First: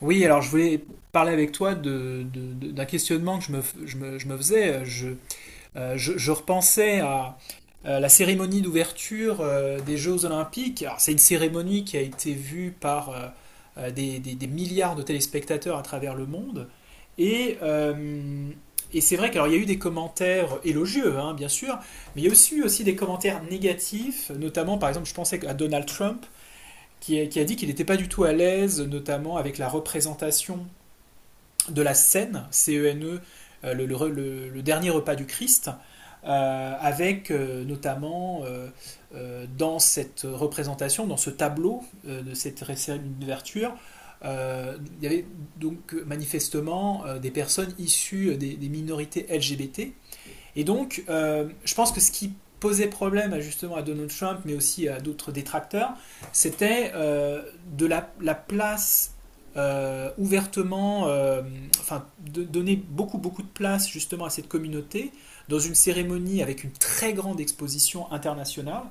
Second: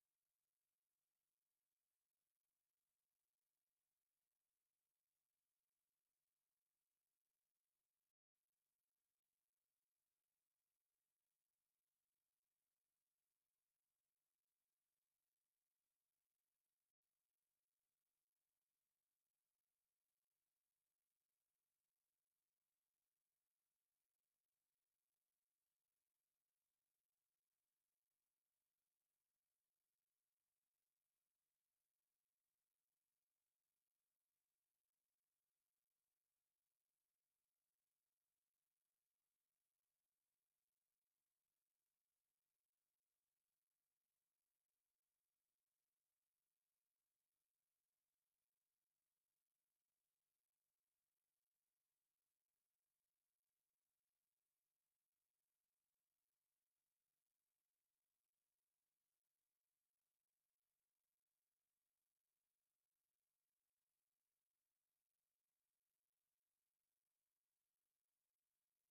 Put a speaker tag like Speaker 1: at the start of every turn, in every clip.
Speaker 1: Oui, alors je voulais parler avec toi d'un questionnement que je me faisais. Je repensais à la cérémonie d'ouverture des Jeux Olympiques. Alors, c'est une cérémonie qui a été vue par des milliards de téléspectateurs à travers le monde. Et, euh, et c'est vrai qu'il y a eu des commentaires élogieux, hein, bien sûr, mais il y a aussi eu aussi des commentaires négatifs, notamment par exemple, je pensais à Donald Trump qui a dit qu'il n'était pas du tout à l'aise, notamment avec la représentation de la scène, C-E-N-E, le dernier repas du Christ, avec notamment dans cette représentation, dans ce tableau de cette cérémonie d'ouverture, il y avait donc manifestement des personnes issues des minorités LGBT et donc, je pense que ce qui posait problème justement à Donald Trump, mais aussi à d'autres détracteurs, c'était la place euh, ouvertement, euh, enfin, de donner beaucoup beaucoup de place justement à cette communauté dans une cérémonie avec une très grande exposition internationale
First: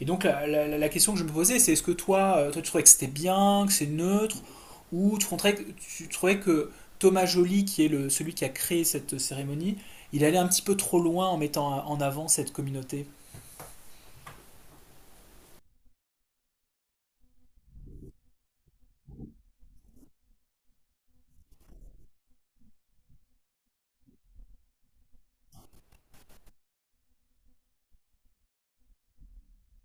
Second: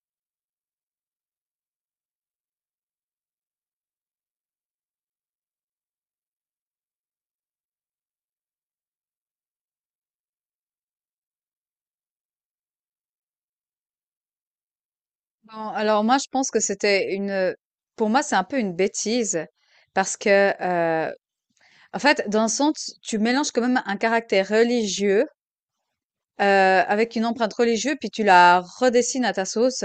Speaker 1: et donc la question que je me posais, c'est est-ce que toi, toi tu trouvais que c'était bien, que c'est neutre, ou tu trouvais que Thomas Joly, qui est le, celui qui a créé cette cérémonie, il allait un petit peu trop loin en mettant en avant cette communauté?
Speaker 2: Non, alors moi, je pense que c'était une... Pour moi, c'est un peu une bêtise parce que, en fait, dans le sens, tu mélanges quand même un caractère religieux avec une empreinte religieuse, puis tu la redessines à ta sauce.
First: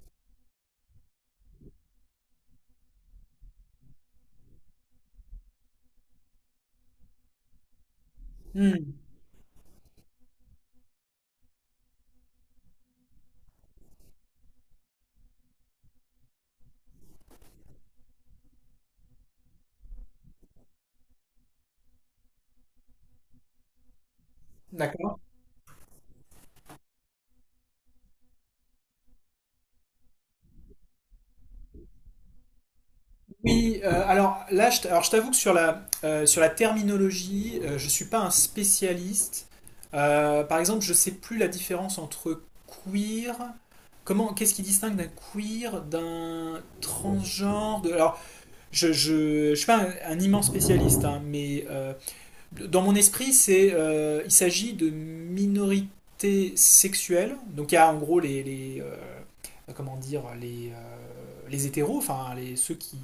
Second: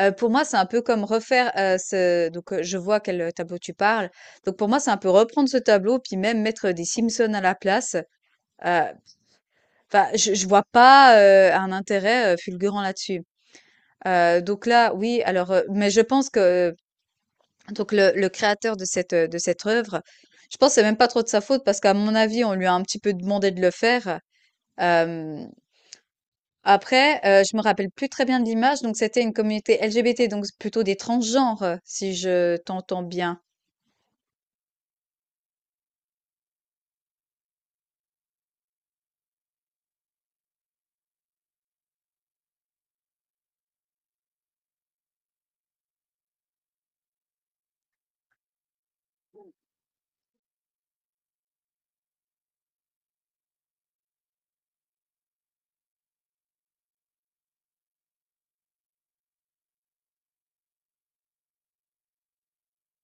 Speaker 2: Pour moi, c'est un peu comme refaire ce... Donc, je vois quel tableau tu parles. Donc, pour moi, c'est un peu reprendre ce tableau, puis même mettre des Simpsons à la place.
Speaker 1: Hmm.
Speaker 2: Euh, Enfin, je vois pas un intérêt fulgurant là-dessus. Donc là, oui, alors, mais je pense que... Donc, le créateur de cette œuvre, je pense que c'est même pas trop de sa faute parce qu'à mon avis, on lui a un petit peu demandé de le faire.
Speaker 1: D'accord.
Speaker 2: Hem, Après, je me rappelle plus très bien de l'image, donc c'était une communauté LGBT, donc c'est plutôt des transgenres, si je t'entends bien.
Speaker 1: Oui, alors là, je, t- alors, je t'avoue que sur sur la terminologie, je ne suis pas un spécialiste. Par exemple, je ne sais plus la différence entre queer, comment, qu'est-ce qui distingue d'un queer, d'un transgenre, de, alors je suis pas un, un immense spécialiste, hein, mais dans mon esprit, il s'agit de minorités sexuelles. Donc il y a en gros comment dire, les hétéros, enfin les, ceux qui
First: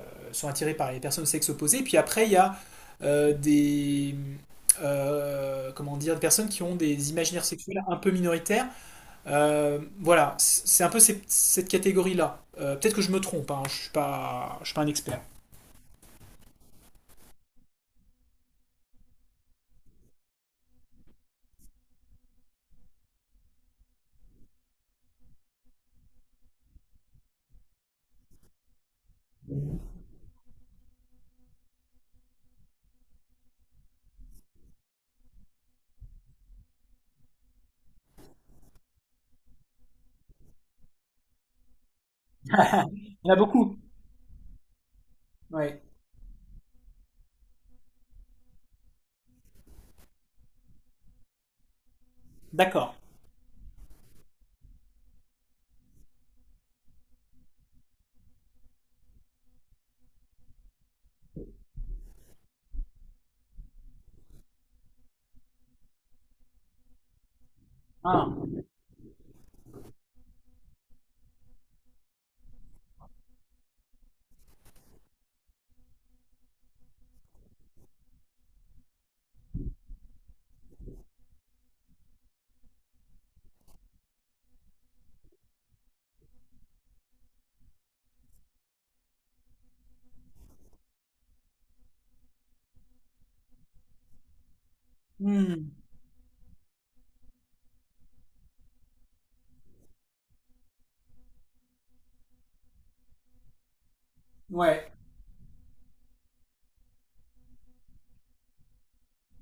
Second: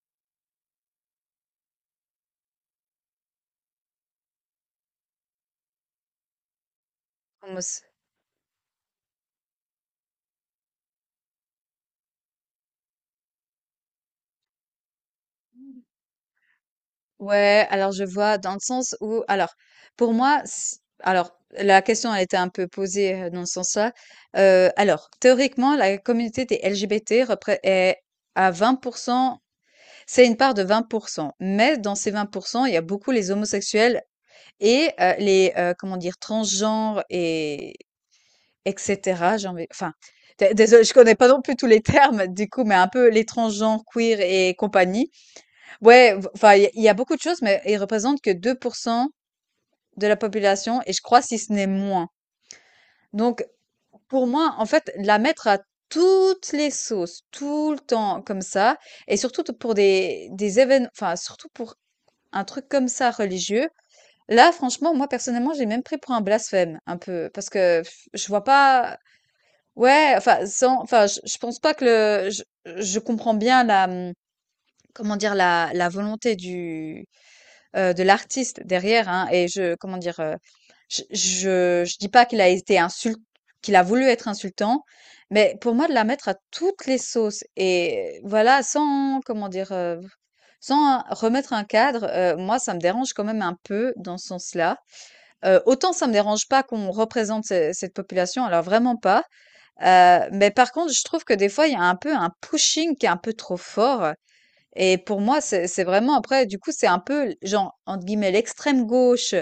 Speaker 1: sont attirés par les personnes de sexe opposé. Puis après, il y a euh, des, comment dire, des personnes qui ont des imaginaires
Speaker 2: Homo s
Speaker 1: sexuels un peu minoritaires. Voilà, c'est un peu cette catégorie-là. Peut-être que je me trompe, hein, je suis pas un expert.
Speaker 2: ouais, alors je vois dans le sens où... Alors, pour moi s alors la question a été un peu posée, dans ce sens-là. Alors théoriquement, la communauté des LGBT repré est à 20... C'est une part de 20%, mais dans ces 20% il y a beaucoup les homosexuels et les, comment dire? Transgenres et etc cetera, j'ai envie, enfin, dé désolée, je connais pas non plus tous les termes du coup, mais un
Speaker 1: Il
Speaker 2: peu les
Speaker 1: y en a beaucoup.
Speaker 2: transgenres, queer et compagnie.
Speaker 1: Ouais.
Speaker 2: Ouais, v enfin, il y a beaucoup de choses, mais ils représentent que 2% de la population, et je crois si ce n'est moins.
Speaker 1: D'accord.
Speaker 2: Donc, pour moi, en fait, la mettre à toutes les sauces, tout le temps comme ça, et surtout pour des événements, enfin surtout pour un truc comme ça, religieux. Là, franchement, moi, personnellement, j'ai même pris pour un blasphème, un peu, parce que, je vois
Speaker 1: Ah.
Speaker 2: pas. Ouais, enfin, sans, enfin, je pense pas que... Je comprends bien la, comment dire, la volonté du, de l'artiste derrière, hein, et je, comment dire, je dis pas qu'il a été qu'il a voulu être insultant, mais pour moi, de la mettre à toutes les sauces, et voilà, sans, comment dire, sans remettre un cadre, moi, ça me dérange quand même un peu dans ce sens-là.
Speaker 1: Hmm.
Speaker 2: Autant ça me dérange pas qu'on représente cette population, alors vraiment pas. Mais par contre, je trouve que des fois, il y a un peu un pushing qui est un peu trop fort.
Speaker 1: Ouais.
Speaker 2: Et pour moi, c'est vraiment... Après, du coup, c'est un peu, genre, entre guillemets, l'extrême gauche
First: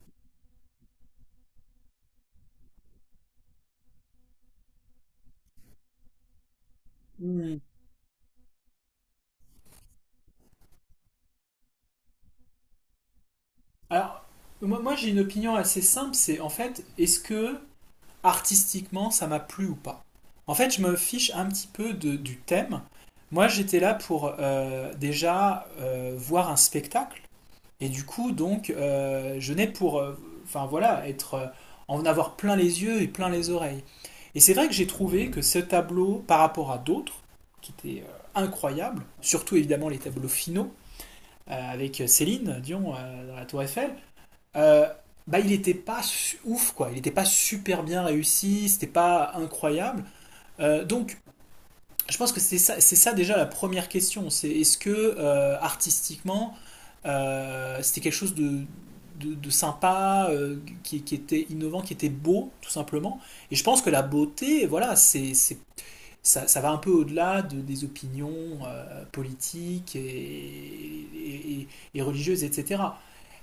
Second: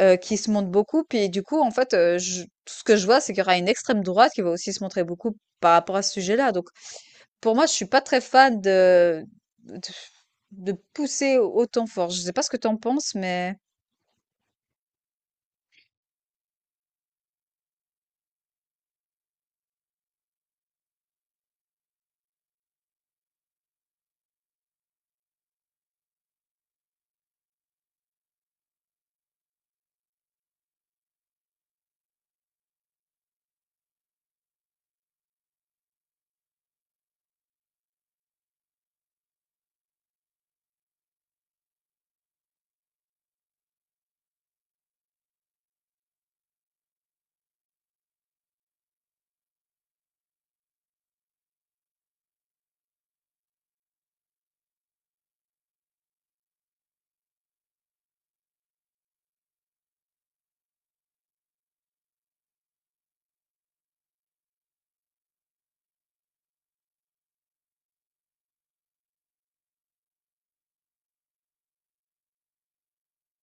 Speaker 2: qui se montre beaucoup. Puis du coup, en fait, tout ce que je vois, c'est qu'il y aura une extrême droite qui va aussi se montrer beaucoup par rapport à ce sujet-là. Donc, pour
Speaker 1: Hmm.
Speaker 2: moi, je suis pas très fan de, de, pousser autant fort. Je sais pas ce que t'en penses, mais...
Speaker 1: Alors, moi, j'ai une opinion assez simple, c'est en fait, est-ce que artistiquement ça m'a plu ou pas? En fait, je me fiche un petit peu de- du thème. Moi, j'étais là pour déjà voir un spectacle, et du coup, donc, je n'ai pour, enfin voilà, être, en avoir plein les yeux et plein les oreilles. Et c'est vrai que j'ai trouvé que ce tableau, par rapport à d'autres, qui était incroyables, surtout évidemment les tableaux finaux, avec Céline Dion dans la Tour Eiffel, euh, bah, il n'était pas ouf, quoi. Il n'était pas super bien réussi, c'était pas incroyable. Donc, je pense que c'est ça déjà la première question. C'est est-ce que artistiquement, c'était quelque chose de, de sympa, qui était innovant, qui était beau, tout simplement. Et je pense que la beauté, voilà, c'est ça, ça va un peu au-delà de, des opinions politiques et religieuses, etc. Et cetera.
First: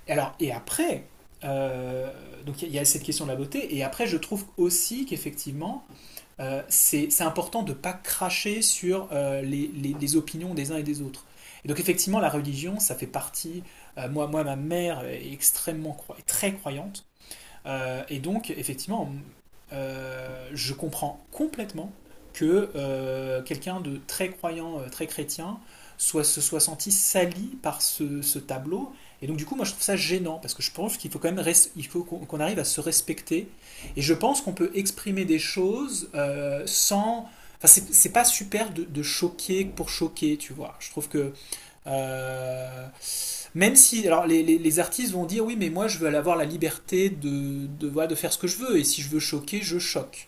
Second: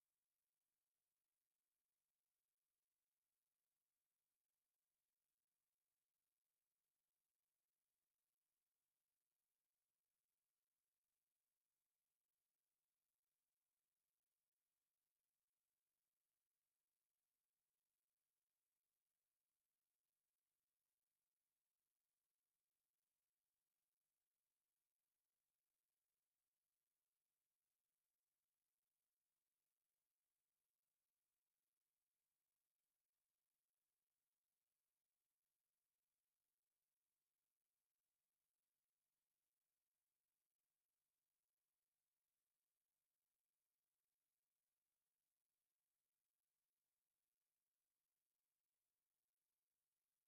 Speaker 1: Alors, et après, euh, donc y a cette question de la beauté, et après, je trouve aussi qu'effectivement, c'est important de ne pas cracher sur les opinions des uns et des autres. Et donc, effectivement, la religion, ça fait partie. Euh, moi, ma mère est extrêmement, très croyante. Et donc, effectivement, je comprends complètement que quelqu'un de très croyant, très chrétien, se soit senti sali par ce tableau. Et donc, du coup, moi, je trouve ça gênant, parce que je pense qu'il faut quand même il faut qu'on arrive à se respecter. Et je pense qu'on peut exprimer des choses sans. Enfin, c'est pas super de choquer pour choquer, tu vois. Je trouve que euh, même si, alors les artistes vont dire oui, mais moi je veux avoir la liberté voilà, de faire ce que je veux, et si je veux choquer, je choque.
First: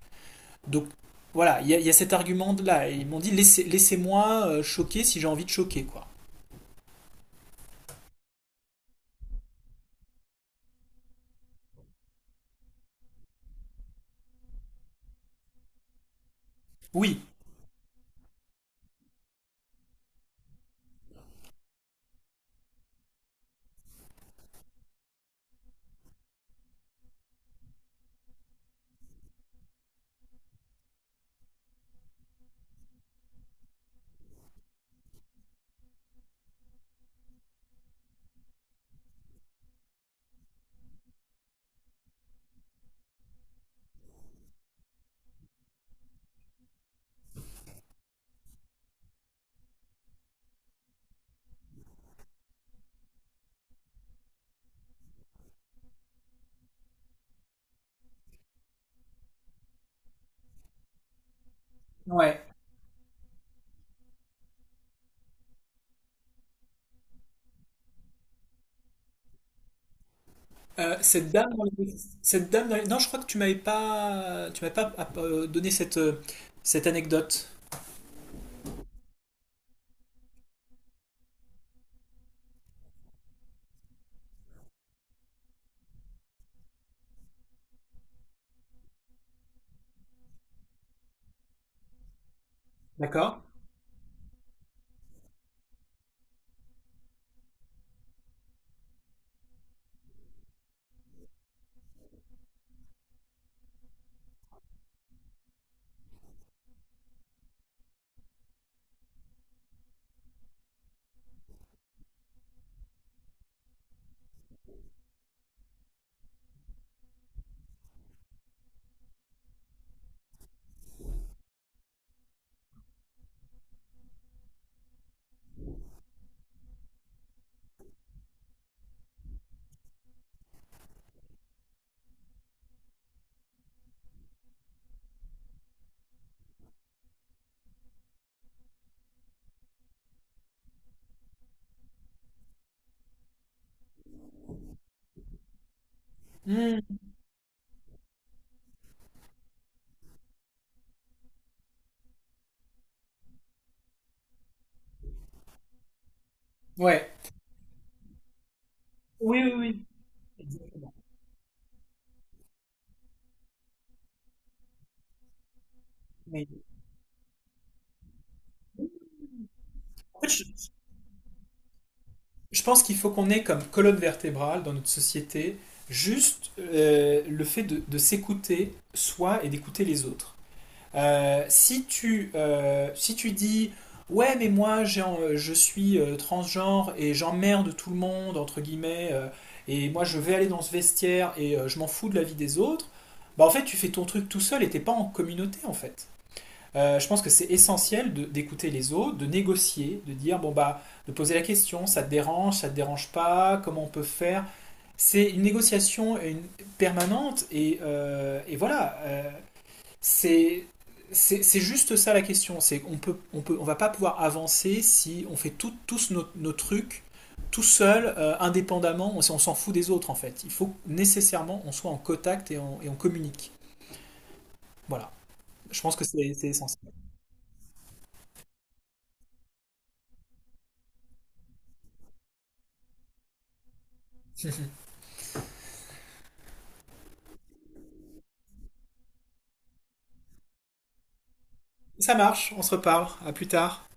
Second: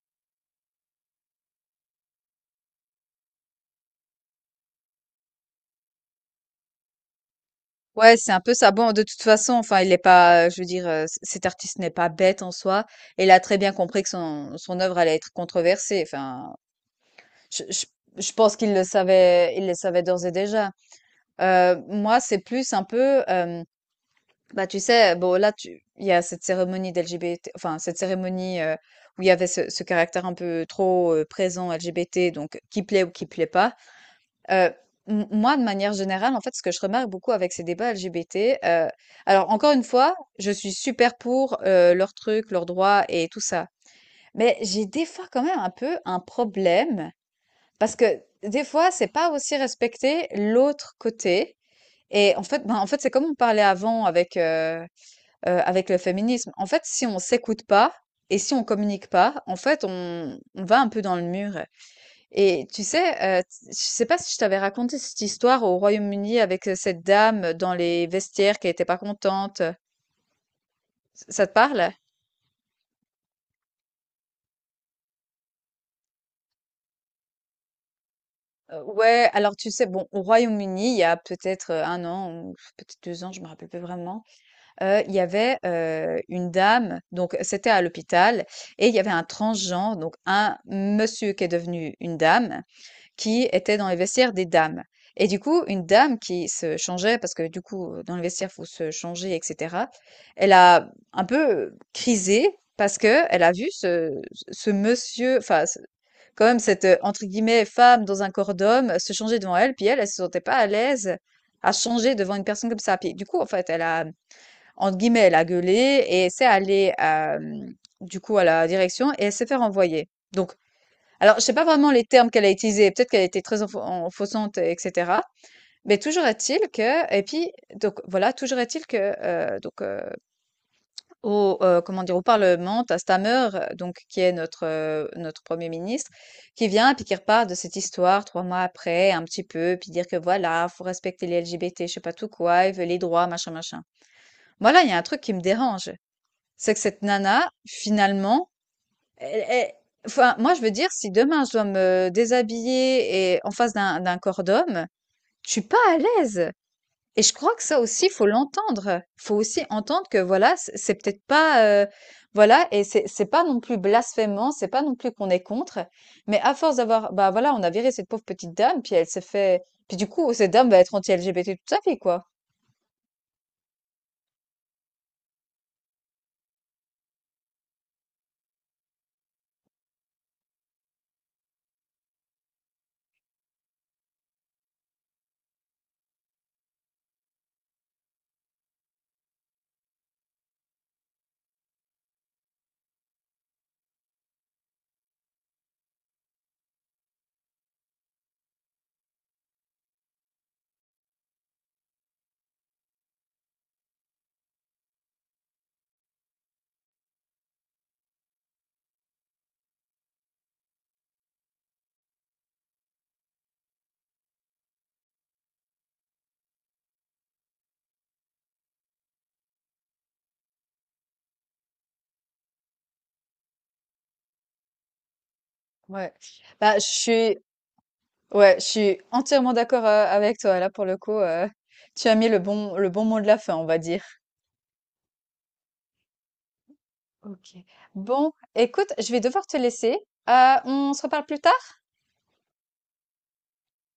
Speaker 1: Donc voilà, il y a cet argument-là. Ils m'ont dit laissez-moi choquer si j'ai envie de choquer, quoi.
Speaker 2: Ouais, c'est un peu ça. Bon, de toute façon, enfin, il est pas, je veux dire, cet artiste n'est pas bête en soi. Et il a très bien compris que son œuvre allait être controversée. Enfin,
Speaker 1: Oui,
Speaker 2: Je, je, je pense qu'il le savait, il le savait d'ores et déjà. Moi, c'est plus un peu, bah tu sais, bon là, il y a cette cérémonie d'LGBT, enfin cette cérémonie où il y avait ce caractère un peu trop présent LGBT, donc qui plaît ou qui plaît pas. Euh, Moi, de manière générale, en fait, ce que je remarque beaucoup avec ces débats LGBT, alors encore une fois, je suis super pour leurs trucs, leurs droits et tout ça, mais j'ai des fois quand même un peu un problème parce que des fois, c'est pas aussi respecter l'autre côté. Et en fait, ben, en fait, c'est comme on parlait avant avec, avec le féminisme. En fait, si on s'écoute pas et si on communique pas, en fait, on va un peu dans le mur.
Speaker 1: ouais.
Speaker 2: Et tu sais, je sais pas si je t'avais raconté cette histoire au Royaume-Uni avec cette dame dans les vestiaires qui était pas contente.
Speaker 1: Cette
Speaker 2: Ça
Speaker 1: dame,
Speaker 2: te
Speaker 1: dans
Speaker 2: parle?
Speaker 1: les- cette dame, dans les- non, je crois que tu m'avais pas donné cette anecdote.
Speaker 2: Ouais, alors tu sais, bon, au Royaume-Uni, il y a peut-être 1 an ou peut-être 2 ans, je me rappelle plus vraiment. Il y avait, une dame, donc c'était à l'hôpital, et il y avait un transgenre, donc un monsieur qui est devenu une dame,
Speaker 1: D'accord?
Speaker 2: qui était dans les vestiaires des dames, et du coup, une dame qui se changeait parce que, du coup, dans les vestiaires, faut se changer et cetera. Elle a un peu, crisé parce que elle a vu ce monsieur, enfin ce, quand même, cette, entre guillemets, «femme dans un corps d'homme» se changer devant elle, puis elle, elle se sentait pas à l'aise à changer devant une personne comme ça. Puis du coup, en fait, elle a, entre guillemets, elle a gueulé, et elle s'est allée du coup à la direction, et elle s'est fait renvoyer. Donc, alors je sais pas vraiment les termes qu'elle a utilisés, peut-être qu'elle a été très enfonçante, etc. Mais toujours est-il que... Et puis donc voilà, toujours est-il que donc au comment dire, au Parlement, t'as Stammer donc qui est notre Premier ministre, qui vient puis qui repart de cette histoire 3 mois après un petit peu, puis dire que voilà, faut respecter les LGBT, je sais pas tout quoi, ils veulent les droits machin machin. Voilà, il y a un truc qui me dérange. C'est que
Speaker 1: Hmm,
Speaker 2: cette nana, finalement, elle, elle- enfin, moi, je veux dire, si demain je dois me déshabiller et en face d'un corps d'homme, je suis pas à l'aise.
Speaker 1: ouais.
Speaker 2: Et je crois que ça aussi, faut l'entendre. Faut
Speaker 1: Oui, oui,
Speaker 2: aussi
Speaker 1: oui.
Speaker 2: entendre que voilà,
Speaker 1: Exactement.
Speaker 2: c'est peut-être pas, voilà, et c'est pas non plus blasphémant, c'est pas non plus qu'on est contre. Mais
Speaker 1: Mais
Speaker 2: à force d'avoir, bah voilà, on a viré cette pauvre petite dame, puis elle s'est fait, puis du coup, cette dame va être anti-LGBT toute sa vie, quoi.
Speaker 1: je pense qu'il faut qu'on ait comme colonne vertébrale dans notre société juste le fait de s'écouter soi et d'écouter les autres. Si tu dis ouais mais moi j'ai je suis transgenre et j'emmerde tout le monde entre guillemets et moi je vais aller dans ce vestiaire et je m'en fous de la vie des autres, bah en fait tu fais ton truc tout seul et t'es pas en communauté en fait. Je pense que c'est essentiel de- d'écouter les autres, de négocier, de dire bon bah, de poser la question, ça te dérange pas, comment on peut faire. C'est une négociation et permanente et voilà. Euh, c'est c'est juste ça la question. C'est on va pas pouvoir avancer si on fait tous nos trucs tout seul, indépendamment. On s'en fout des autres en fait. Il faut nécessairement on soit en contact et on communique. Voilà. Je pense que
Speaker 2: Ouais.
Speaker 1: c'est
Speaker 2: Bah, je
Speaker 1: essentiel.
Speaker 2: suis, ouais, je suis entièrement d'accord avec toi. Là, pour le coup, tu as mis le bon mot de la fin, on va dire. Ok. Bon, écoute, je vais devoir te laisser. On se reparle plus tard?
Speaker 1: Ça marche, on se reparle. À plus tard.